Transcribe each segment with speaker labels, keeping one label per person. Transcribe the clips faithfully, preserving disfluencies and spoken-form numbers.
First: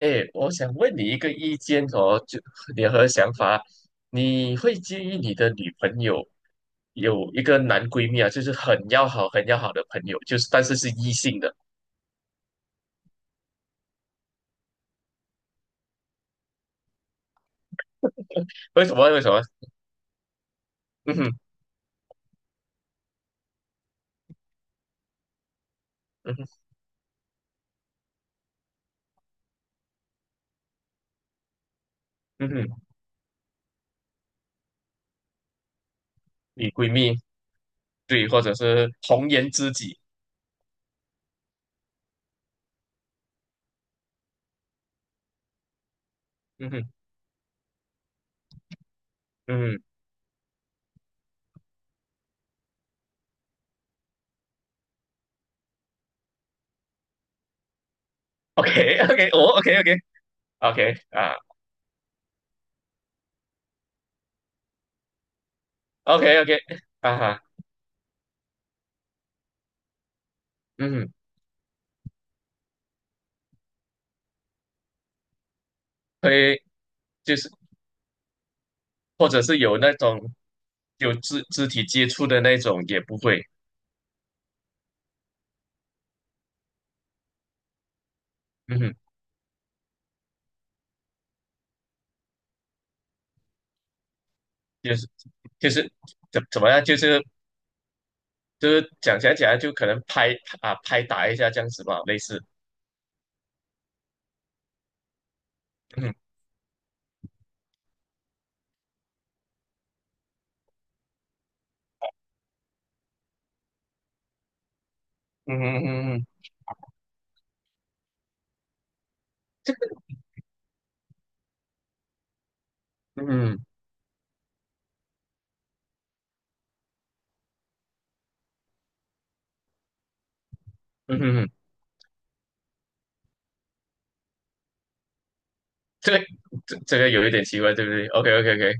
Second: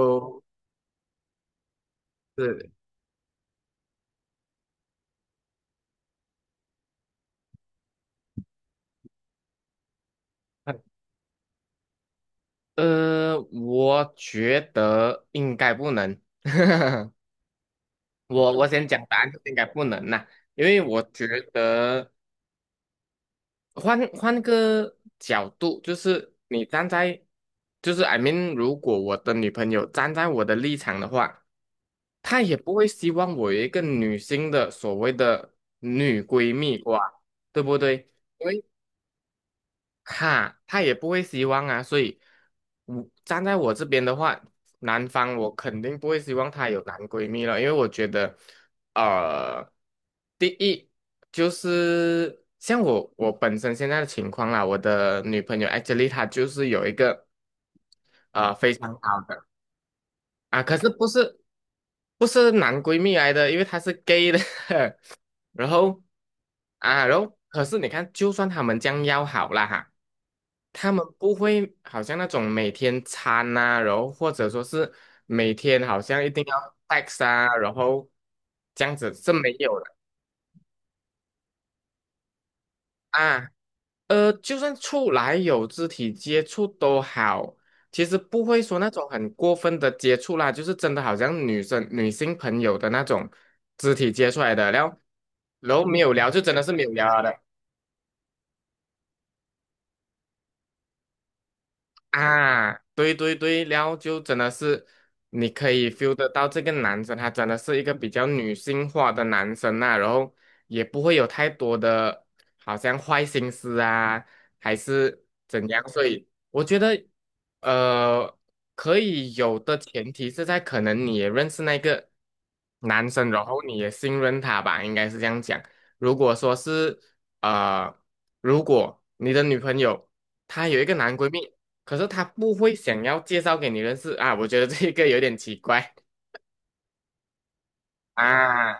Speaker 1: 哎，我想问你一个意见哦，就
Speaker 2: 是，
Speaker 1: 你和想法，你会介意你的女朋友有一个男闺蜜啊，就是很要好、很要好的朋友，就是但是是异性的，
Speaker 2: 呃，我觉得应该不能。我我
Speaker 1: 为
Speaker 2: 先
Speaker 1: 什
Speaker 2: 讲
Speaker 1: 么？
Speaker 2: 答
Speaker 1: 为什
Speaker 2: 案，
Speaker 1: 么？
Speaker 2: 应该不能呐、因为我
Speaker 1: 嗯
Speaker 2: 觉
Speaker 1: 哼，
Speaker 2: 得换换个角度，就是
Speaker 1: 嗯哼，
Speaker 2: 你站在，就是 I mean，如果我的女朋友站在我的立场的话，她
Speaker 1: 嗯
Speaker 2: 也不
Speaker 1: 哼，
Speaker 2: 会希望我有一个女性的所谓的女闺
Speaker 1: 女
Speaker 2: 蜜
Speaker 1: 闺
Speaker 2: 哇，
Speaker 1: 蜜，
Speaker 2: 对不对？
Speaker 1: 对，或者是红颜知己，
Speaker 2: 哈，他也不会希望啊，所以我站在我这边的话，男方我肯定不会希望她
Speaker 1: 嗯
Speaker 2: 有
Speaker 1: 哼，
Speaker 2: 男闺蜜了，因为我觉得，呃，
Speaker 1: 嗯哼
Speaker 2: 第一就是像我我本身现在的情况啊，我的女朋友 actually 她就是有一个非常好
Speaker 1: ，OK，OK，
Speaker 2: 的
Speaker 1: 哦，OK，OK，OK
Speaker 2: 啊，
Speaker 1: 啊
Speaker 2: 可是
Speaker 1: ，OK，
Speaker 2: 不
Speaker 1: 啊
Speaker 2: 是不是男闺蜜来的，因为她是 gay 的，然后
Speaker 1: ，OK，OK
Speaker 2: 啊，
Speaker 1: 啊
Speaker 2: 然后
Speaker 1: 哈，
Speaker 2: 可是你看，就算他们将要好了哈。他
Speaker 1: 嗯
Speaker 2: 们
Speaker 1: 哼，
Speaker 2: 不会好像那种每天餐呐、然后或者说是每天好像一定
Speaker 1: 会
Speaker 2: 要 tax
Speaker 1: 就是
Speaker 2: 啊，然后这样子
Speaker 1: 或
Speaker 2: 是
Speaker 1: 者
Speaker 2: 没
Speaker 1: 是有
Speaker 2: 有的
Speaker 1: 那种有肢肢体接触的那种也不会，
Speaker 2: 啊。呃，就算出来有肢体接触都好，其实不会说
Speaker 1: 嗯
Speaker 2: 那
Speaker 1: 哼。
Speaker 2: 种很过分的接触啦，就是真的好像女生女性朋友的那种肢体接触来的，然
Speaker 1: 就
Speaker 2: 后
Speaker 1: 是就
Speaker 2: 然后
Speaker 1: 是
Speaker 2: 没有聊就
Speaker 1: 怎
Speaker 2: 真
Speaker 1: 怎
Speaker 2: 的
Speaker 1: 么
Speaker 2: 是没
Speaker 1: 样，
Speaker 2: 有
Speaker 1: 就
Speaker 2: 聊
Speaker 1: 是
Speaker 2: 了的。
Speaker 1: 就是讲讲讲，就可能拍啊拍打一下这样子吧，类似，
Speaker 2: 啊，对对对，然后就真的是你可以 feel
Speaker 1: 嗯
Speaker 2: 得到这个男生，他真的是一个比较女性化的男生呐、然后也不会有太多的好像坏心思啊，还是怎样，所
Speaker 1: 嗯
Speaker 2: 以
Speaker 1: 嗯
Speaker 2: 我觉得呃可以有的前提是在可能你也认识那个男
Speaker 1: 嗯
Speaker 2: 生，然后
Speaker 1: 嗯
Speaker 2: 你也信任他吧，应该是这样讲。如果说是呃，如果你的女朋友她有一个男
Speaker 1: 嗯
Speaker 2: 闺
Speaker 1: 嗯，嗯
Speaker 2: 蜜。可是他不会想要介绍给你认识啊，我觉得这个有点奇怪。
Speaker 1: 这个这这个有一点奇怪，对不对？OK OK
Speaker 2: 啊，
Speaker 1: OK，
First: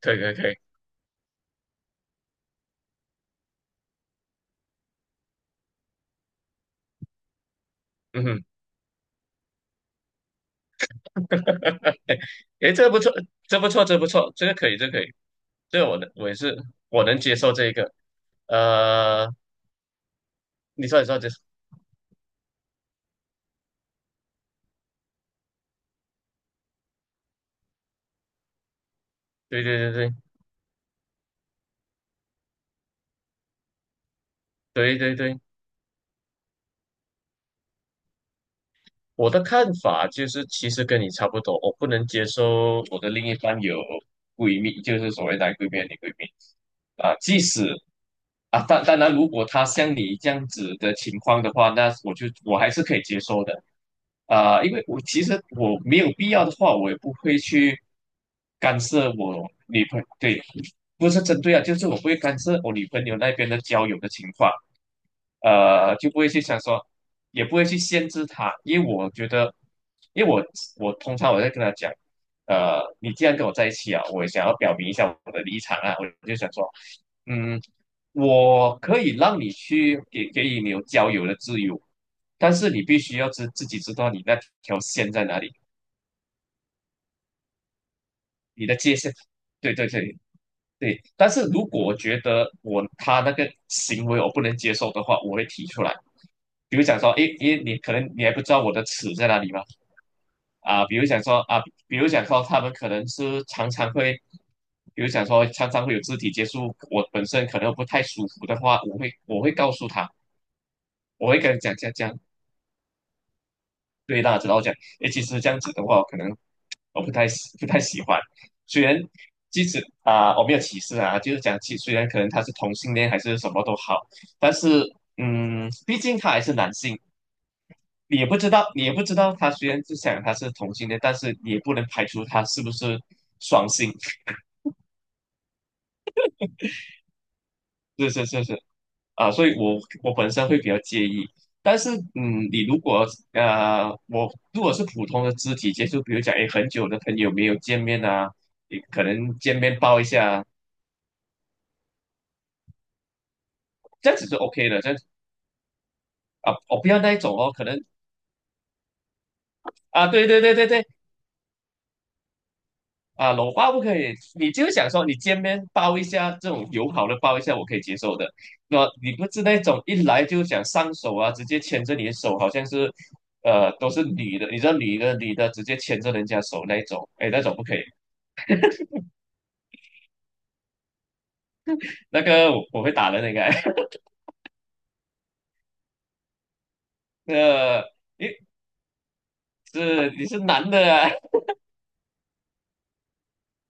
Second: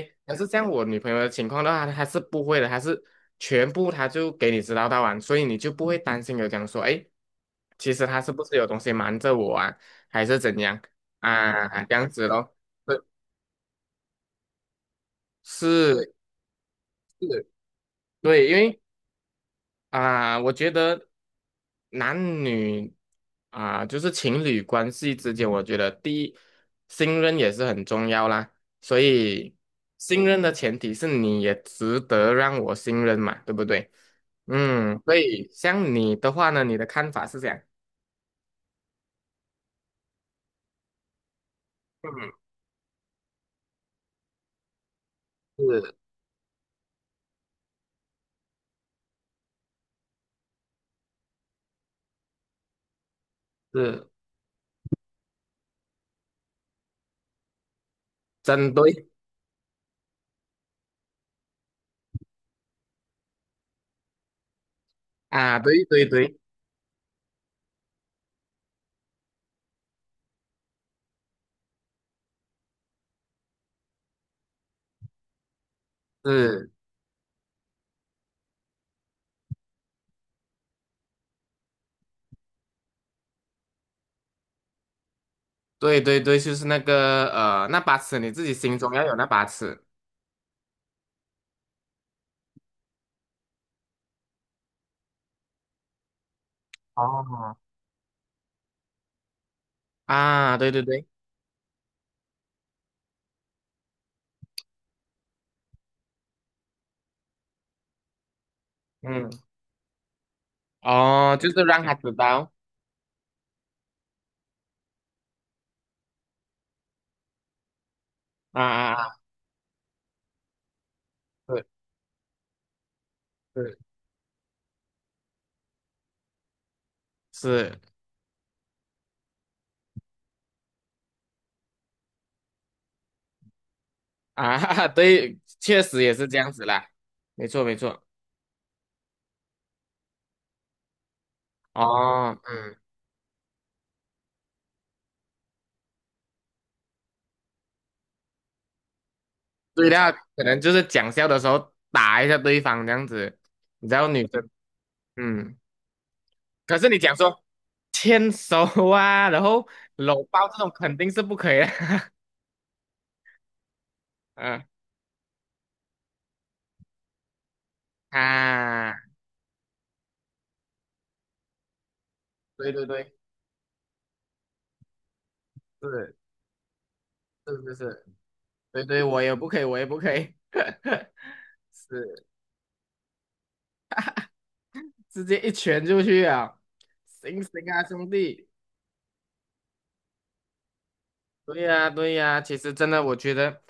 Speaker 1: 可以可以
Speaker 2: 可是
Speaker 1: 可以，
Speaker 2: 像我女朋友的情况的话，她是不会的，她是全部她就给你知道到完，所以你就不会担心有讲说，哎，其实他
Speaker 1: 嗯
Speaker 2: 是不
Speaker 1: 哼，
Speaker 2: 是有东西瞒着我啊，还是怎样啊，
Speaker 1: 哎
Speaker 2: 这样子咯，
Speaker 1: 哎，这个不
Speaker 2: 是
Speaker 1: 错，这不错，这不错，这个可以，这个可以，这个我能
Speaker 2: 是
Speaker 1: 我也是我能接
Speaker 2: 是，
Speaker 1: 受这一个，
Speaker 2: 对，因为
Speaker 1: 呃，
Speaker 2: 啊，我觉
Speaker 1: 你说你
Speaker 2: 得
Speaker 1: 说这，
Speaker 2: 男女啊，就是情侣关系之间，我觉得第一，信任也是很重要啦。所以，
Speaker 1: 对对对
Speaker 2: 信任的前提是你也值得让我信任嘛，对不对？
Speaker 1: 对
Speaker 2: 嗯，所
Speaker 1: 对对对对。
Speaker 2: 以像你的话呢，你的看法是这样。
Speaker 1: 我的看法就是，其实跟你差不多，我不能接
Speaker 2: 嗯，
Speaker 1: 受我的另一半有闺蜜，就是所谓男闺蜜、
Speaker 2: 是
Speaker 1: 女闺蜜啊。即使啊，当当然，如果他像你这样子的情况的话，那我就我还是可以接受的
Speaker 2: 是，
Speaker 1: 啊，因为我其实我没有必要的话，我也不会去
Speaker 2: 真
Speaker 1: 干
Speaker 2: 对
Speaker 1: 涉我女朋对，不是针对啊，就是我不会干涉我女朋友那边的交友的情况。
Speaker 2: 啊，对
Speaker 1: 呃，
Speaker 2: 对
Speaker 1: 就不会
Speaker 2: 对，
Speaker 1: 去想说，也不会去限制他，因为我觉得，因为我我通常我在跟他讲，呃，你既然跟我在一起啊，我也想要表明一下我的立场啊，我就想说，
Speaker 2: 是，
Speaker 1: 嗯，我可以让你去给给予你有交友的自由，但是你必须要知自己知道你那条线在哪里，
Speaker 2: 对对对，就是那个呃，那把尺，你自己
Speaker 1: 你的
Speaker 2: 心中
Speaker 1: 界
Speaker 2: 要
Speaker 1: 限，
Speaker 2: 有那把
Speaker 1: 对
Speaker 2: 尺。
Speaker 1: 对对，对，但是如果我觉得我他那个行为我不能接受的话，我会提出来。比如讲说，诶，因
Speaker 2: 哦，
Speaker 1: 为你可能你还不知道我的尺在哪里嘛，
Speaker 2: 啊，对对
Speaker 1: 啊，比如
Speaker 2: 对，
Speaker 1: 讲说啊，比如讲说他们可能是常常会，比如讲说常常会有肢体接触，我本身可能不太舒服的话，我会
Speaker 2: 嗯。
Speaker 1: 我会告诉他，我
Speaker 2: 哦，
Speaker 1: 会
Speaker 2: 就
Speaker 1: 跟他
Speaker 2: 是
Speaker 1: 讲
Speaker 2: 让
Speaker 1: 讲
Speaker 2: 他知
Speaker 1: 讲，
Speaker 2: 道
Speaker 1: 对大家知道我讲，诶，其实这样子的话，可能我不太喜不太喜欢。
Speaker 2: 啊
Speaker 1: 虽
Speaker 2: 啊
Speaker 1: 然
Speaker 2: 啊，
Speaker 1: 即使啊、我没有歧视啊，就是讲，其
Speaker 2: 是
Speaker 1: 虽然可能他是同性恋还是什么都
Speaker 2: 是
Speaker 1: 好，但是嗯，毕竟他还是男性，
Speaker 2: 是
Speaker 1: 你也不知道，你也不知道他虽然是想他是同性恋，但是你也不能排除他是不是双性。
Speaker 2: 啊，对，确实也是这样子啦，没错没错，
Speaker 1: 是是是是，啊，所以我我本身会比较介意。但是，
Speaker 2: 哦，
Speaker 1: 嗯，你
Speaker 2: 嗯，
Speaker 1: 如果呃，我如果是普通的肢体接触，比如讲，诶，很久的朋友没有见面啊，你可能见面
Speaker 2: 对
Speaker 1: 抱一
Speaker 2: 啦，可
Speaker 1: 下，
Speaker 2: 能就是讲笑的时候打一下对方这样子，你知道
Speaker 1: 这样
Speaker 2: 女
Speaker 1: 子就
Speaker 2: 生，
Speaker 1: OK 的，这样子
Speaker 2: 嗯，
Speaker 1: 啊，
Speaker 2: 可
Speaker 1: 我
Speaker 2: 是
Speaker 1: 不
Speaker 2: 你
Speaker 1: 要那
Speaker 2: 讲
Speaker 1: 一种
Speaker 2: 说
Speaker 1: 哦，可能
Speaker 2: 牵手啊，然后
Speaker 1: 啊，
Speaker 2: 搂
Speaker 1: 对对
Speaker 2: 抱
Speaker 1: 对
Speaker 2: 这
Speaker 1: 对
Speaker 2: 种
Speaker 1: 对，
Speaker 2: 肯定是不可以的，
Speaker 1: 啊，搂抱不可以，你
Speaker 2: 嗯
Speaker 1: 就想说你见面抱一下，这种友好的抱一下，我可以接受的。那
Speaker 2: 啊，
Speaker 1: 你不是那种一来就想上手啊，直接牵着你的手，好像
Speaker 2: 对对
Speaker 1: 是，
Speaker 2: 对，
Speaker 1: 呃，都是女的，你知道女的女的直接牵着
Speaker 2: 是
Speaker 1: 人家手那一种，哎，那种
Speaker 2: 是
Speaker 1: 不
Speaker 2: 是
Speaker 1: 可以，
Speaker 2: 是，对对，我也不可以，我也不可以，
Speaker 1: 那
Speaker 2: 是。
Speaker 1: 个我我会打人的，应该，
Speaker 2: 直接一拳就去啊！行行啊，
Speaker 1: 呃，
Speaker 2: 兄弟！
Speaker 1: 你是你是男的啊，
Speaker 2: 对呀，对呀，其实真的，我觉得，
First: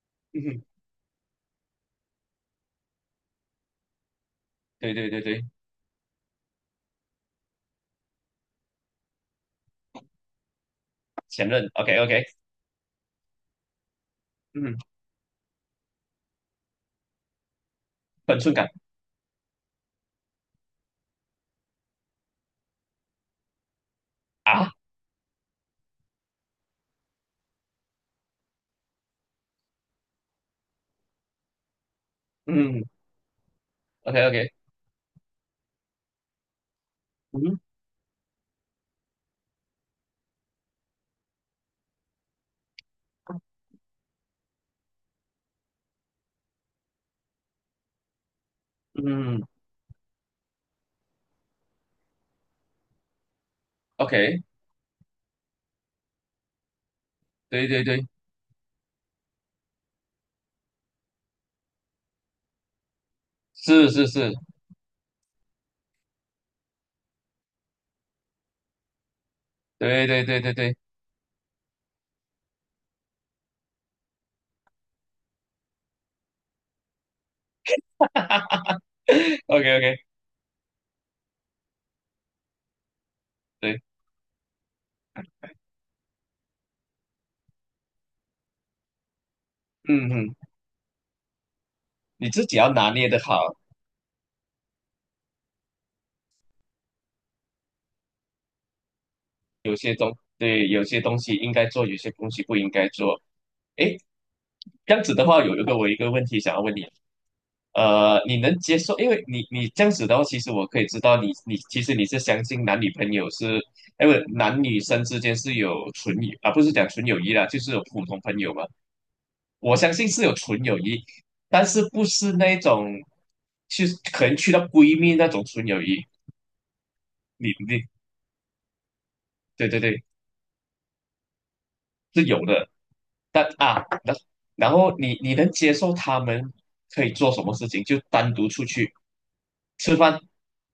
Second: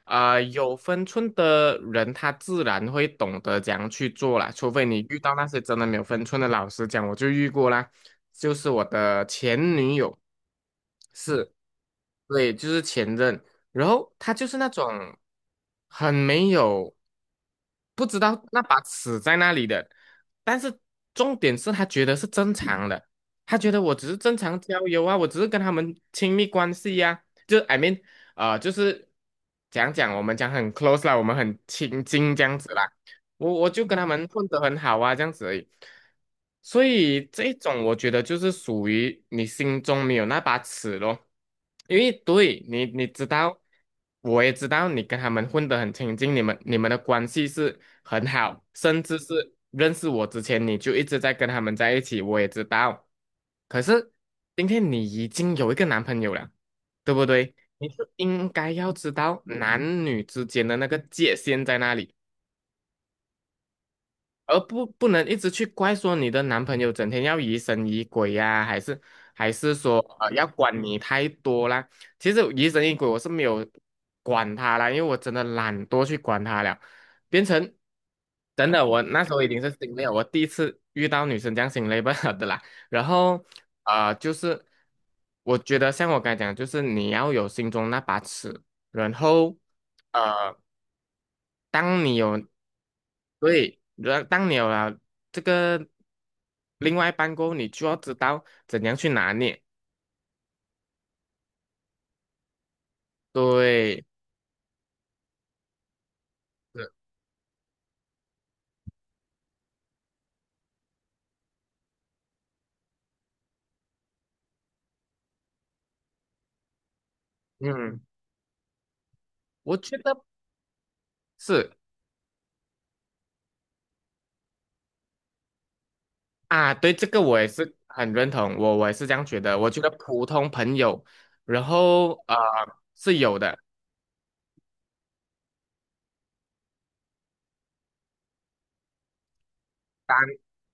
Speaker 2: 啊、
Speaker 1: 嗯，
Speaker 2: 有分寸的人，他自然会懂得怎样去做啦。除非
Speaker 1: 对
Speaker 2: 你
Speaker 1: 对
Speaker 2: 遇
Speaker 1: 对
Speaker 2: 到
Speaker 1: 对，
Speaker 2: 那些真的没有分寸的老师讲，我就遇过啦，就是我的前女友，
Speaker 1: 前
Speaker 2: 是，
Speaker 1: 任，OK OK，
Speaker 2: 对，就是前任，然后他就是那
Speaker 1: 嗯，
Speaker 2: 种很没有，不知
Speaker 1: 分
Speaker 2: 道
Speaker 1: 寸
Speaker 2: 那
Speaker 1: 感
Speaker 2: 把尺在那里的，但是重点是他觉得是正常的，他觉得我只是正常
Speaker 1: 啊，
Speaker 2: 交友啊，我只是跟他们亲密关系呀、就 I mean，呃，就是讲讲我们讲很 close 啦，我们很亲近这样子
Speaker 1: 嗯
Speaker 2: 啦。我我就跟他
Speaker 1: ，OK
Speaker 2: 们
Speaker 1: OK，
Speaker 2: 混得很好啊，这样子而已。所以这一
Speaker 1: 嗯
Speaker 2: 种我觉得就是属于你心中没有那把尺咯，因为对你你知道，我也知道你跟他们混得很亲近，你们你们的关系是很好，甚至
Speaker 1: 嗯
Speaker 2: 是认识我之前你就一直在跟他们在一起，我也知道。可是
Speaker 1: ，OK,
Speaker 2: 今天你已经有一个男朋友了。对不对？
Speaker 1: 对对
Speaker 2: 你是
Speaker 1: 对，
Speaker 2: 应该要知道男女之间的那个界限在哪里，
Speaker 1: 是是是，
Speaker 2: 而不不能一直去怪说你的男朋友整天要疑神疑鬼呀、还是还是说
Speaker 1: 对对
Speaker 2: 呃
Speaker 1: 对
Speaker 2: 要
Speaker 1: 对对。
Speaker 2: 管你太多啦。其实疑神疑鬼我是没有管他啦，因为我真的懒惰去管他了，变成等等，我那时候已 经
Speaker 1: OK
Speaker 2: 是心
Speaker 1: OK，
Speaker 2: 累了，我第一次遇到女生这样心累不好的啦。然后
Speaker 1: 对，
Speaker 2: 呃就是我觉得像我刚才讲的就是你要有心中那把尺，然后
Speaker 1: 嗯嗯，
Speaker 2: 呃。当你
Speaker 1: 你自
Speaker 2: 有
Speaker 1: 己要拿捏的
Speaker 2: 所
Speaker 1: 好，
Speaker 2: 以，然当你有了这个另外一半过后，你就要知道怎样去拿捏。
Speaker 1: 对，有些东西应该做，有些东西不应该做。诶，
Speaker 2: 对，
Speaker 1: 这样子的话，有一个我有一个问题想要问你，
Speaker 2: 是
Speaker 1: 呃，你能接受？因为你你这样子的话，其实我可以知道你你其实你是相信男女朋友是，哎不，男女生之间是有纯友啊，不是讲纯友谊啦，就是有
Speaker 2: 嗯，
Speaker 1: 普通朋友嘛。我
Speaker 2: 我
Speaker 1: 相
Speaker 2: 觉
Speaker 1: 信
Speaker 2: 得
Speaker 1: 是有纯友谊，但
Speaker 2: 是
Speaker 1: 是不是那种，去实可能去到闺蜜那种纯友谊，
Speaker 2: 啊，对，这个我也
Speaker 1: 你
Speaker 2: 是
Speaker 1: 你
Speaker 2: 很认同，我我也是这样觉得。
Speaker 1: 对
Speaker 2: 我
Speaker 1: 对
Speaker 2: 觉得
Speaker 1: 对，
Speaker 2: 普通朋友，然后
Speaker 1: 是
Speaker 2: 呃
Speaker 1: 有的。
Speaker 2: 是有
Speaker 1: 但
Speaker 2: 的，
Speaker 1: 啊，然然后你你能接受他们可以做什么事情？就单独出去吃
Speaker 2: 单
Speaker 1: 饭，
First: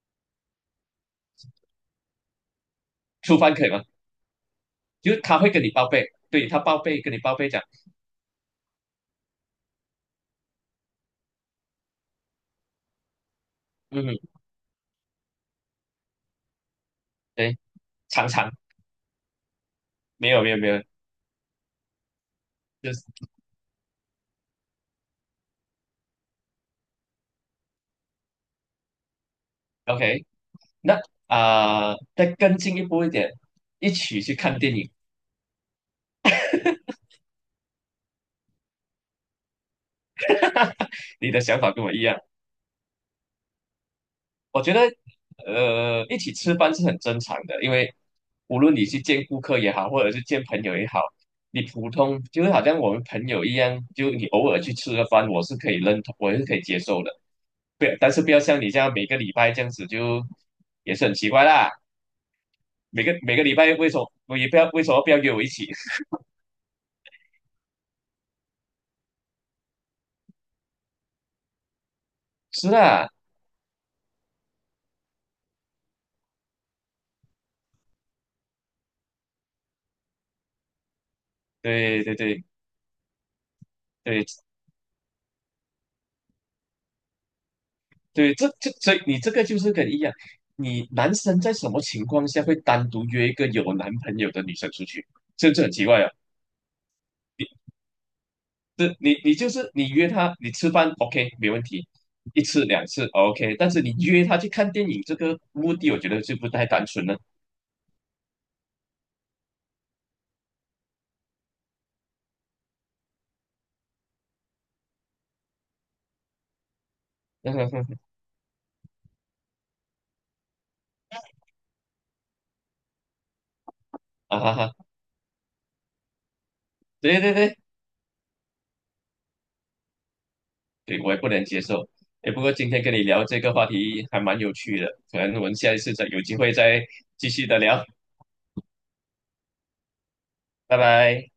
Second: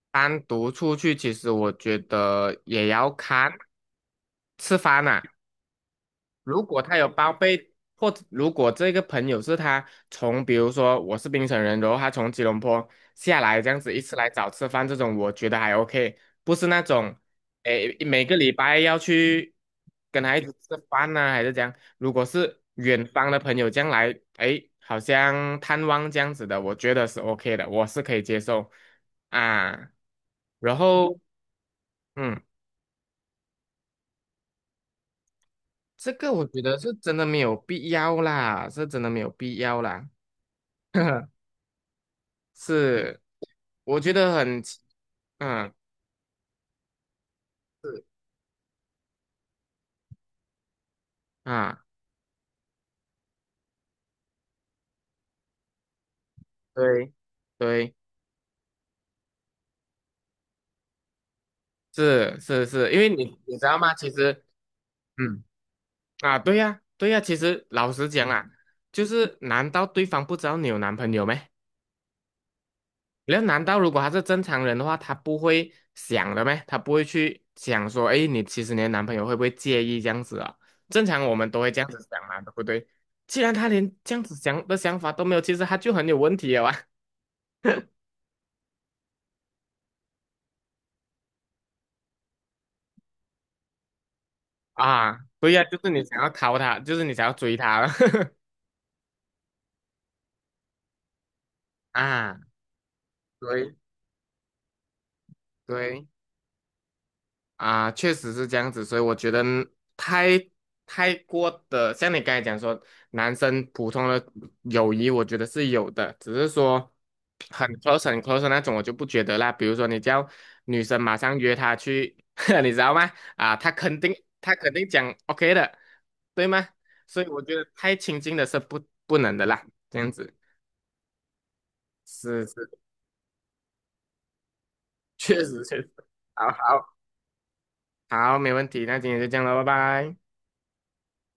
Speaker 2: 单独出去，其实我觉得也要
Speaker 1: 出
Speaker 2: 看
Speaker 1: 饭可以吗？
Speaker 2: 吃饭
Speaker 1: 就
Speaker 2: 呐、
Speaker 1: 是他会跟你报备，对他
Speaker 2: 如
Speaker 1: 报
Speaker 2: 果他
Speaker 1: 备，
Speaker 2: 有
Speaker 1: 跟你
Speaker 2: 包
Speaker 1: 报备讲，
Speaker 2: 被，或者如果这个朋友是他从，比如说我是槟城人，然后他从吉隆坡下来这样子一
Speaker 1: 嗯，
Speaker 2: 次
Speaker 1: 嗯
Speaker 2: 来找吃饭，这种我觉得还 OK，不是那种，
Speaker 1: 对，
Speaker 2: 诶，每
Speaker 1: 常
Speaker 2: 个礼
Speaker 1: 常
Speaker 2: 拜要去跟
Speaker 1: 没
Speaker 2: 他一
Speaker 1: 有
Speaker 2: 起
Speaker 1: 没有没
Speaker 2: 吃
Speaker 1: 有，
Speaker 2: 饭呐、还是这样。如果是
Speaker 1: 就是
Speaker 2: 远方的朋友将来，诶，好像探望这样子的，我觉得是 OK 的，我是可以接受啊。
Speaker 1: OK
Speaker 2: 然
Speaker 1: 那。
Speaker 2: 后，
Speaker 1: 啊、呃再
Speaker 2: 嗯。
Speaker 1: 更进一步一点，一起去看电影，
Speaker 2: 这个我觉得是真的没有必要啦，是真的没有必要啦。
Speaker 1: 你的想法跟我一样。
Speaker 2: 是，我觉得很
Speaker 1: 我觉
Speaker 2: 奇
Speaker 1: 得，
Speaker 2: 嗯
Speaker 1: 呃，一起吃饭是很正常的，因为无论你去见顾客也好，或者是见朋友也好，你
Speaker 2: 啊，
Speaker 1: 普通就是好像我们朋友一样，就你偶尔去吃个饭，我是可以认同，我是可以接受
Speaker 2: 对
Speaker 1: 的。不要，
Speaker 2: 对，
Speaker 1: 但是不要像你这样每个礼拜这样子就，也是很奇怪啦。
Speaker 2: 是是是，因
Speaker 1: 每
Speaker 2: 为
Speaker 1: 个
Speaker 2: 你
Speaker 1: 每个礼
Speaker 2: 你知
Speaker 1: 拜
Speaker 2: 道
Speaker 1: 为
Speaker 2: 吗？
Speaker 1: 什
Speaker 2: 其
Speaker 1: 么我
Speaker 2: 实，
Speaker 1: 也不要为什么不要约我
Speaker 2: 嗯
Speaker 1: 一起？
Speaker 2: 啊，对呀对呀，其实老实讲啊，就是难道对方不知道你有男朋友吗？
Speaker 1: 是啦，
Speaker 2: 然后难道如果他是正常人的话，他不会想的咩？他不会去想说，哎，你其实你的男朋友会不会介意这样子啊？正常我们都会这样子
Speaker 1: 对对
Speaker 2: 想嘛，
Speaker 1: 对
Speaker 2: 对不对？既然他连这样
Speaker 1: 对，
Speaker 2: 子想的想法都没有，其实他就很有问题了啊！
Speaker 1: 对，这这所以你这个就是跟一样，你男生在什么情况下会单独约一个有男朋友的女生 出去？
Speaker 2: 啊，对
Speaker 1: 这
Speaker 2: 呀、
Speaker 1: 这很
Speaker 2: 就
Speaker 1: 奇
Speaker 2: 是
Speaker 1: 怪
Speaker 2: 你
Speaker 1: 啊！
Speaker 2: 想要逃他，就是你想要追他了
Speaker 1: 这你你就是你约她，你吃饭 OK 没问题，
Speaker 2: 啊，
Speaker 1: 一次两次 OK，但
Speaker 2: 对
Speaker 1: 是你约她去看电影，这个目的我
Speaker 2: 对。
Speaker 1: 觉得就不太单纯了。
Speaker 2: 啊，确实是这样子，所以我觉得太太过的，像你刚才讲说，男生普通的友谊，我觉得是有的，只是说很 close 很 close 的那种，我就不觉得啦。比如说你叫女生马上约他去，你知道吗？啊，他肯定
Speaker 1: 啊哈
Speaker 2: 他肯
Speaker 1: 哈，
Speaker 2: 定讲 OK 的，对吗？
Speaker 1: 对
Speaker 2: 所以
Speaker 1: 对
Speaker 2: 我觉
Speaker 1: 对，
Speaker 2: 得太亲近的是不不能的啦，这样子
Speaker 1: 对我也不能接受。哎，不
Speaker 2: 是
Speaker 1: 过
Speaker 2: 是，
Speaker 1: 今天跟你聊这个话题还蛮有趣的，可能我
Speaker 2: 确
Speaker 1: 们
Speaker 2: 实
Speaker 1: 下
Speaker 2: 确
Speaker 1: 一
Speaker 2: 实，
Speaker 1: 次再有机
Speaker 2: 好
Speaker 1: 会再
Speaker 2: 好
Speaker 1: 继续的聊，
Speaker 2: 好，没问题，那今天就这样了，拜拜。
Speaker 1: 拜拜。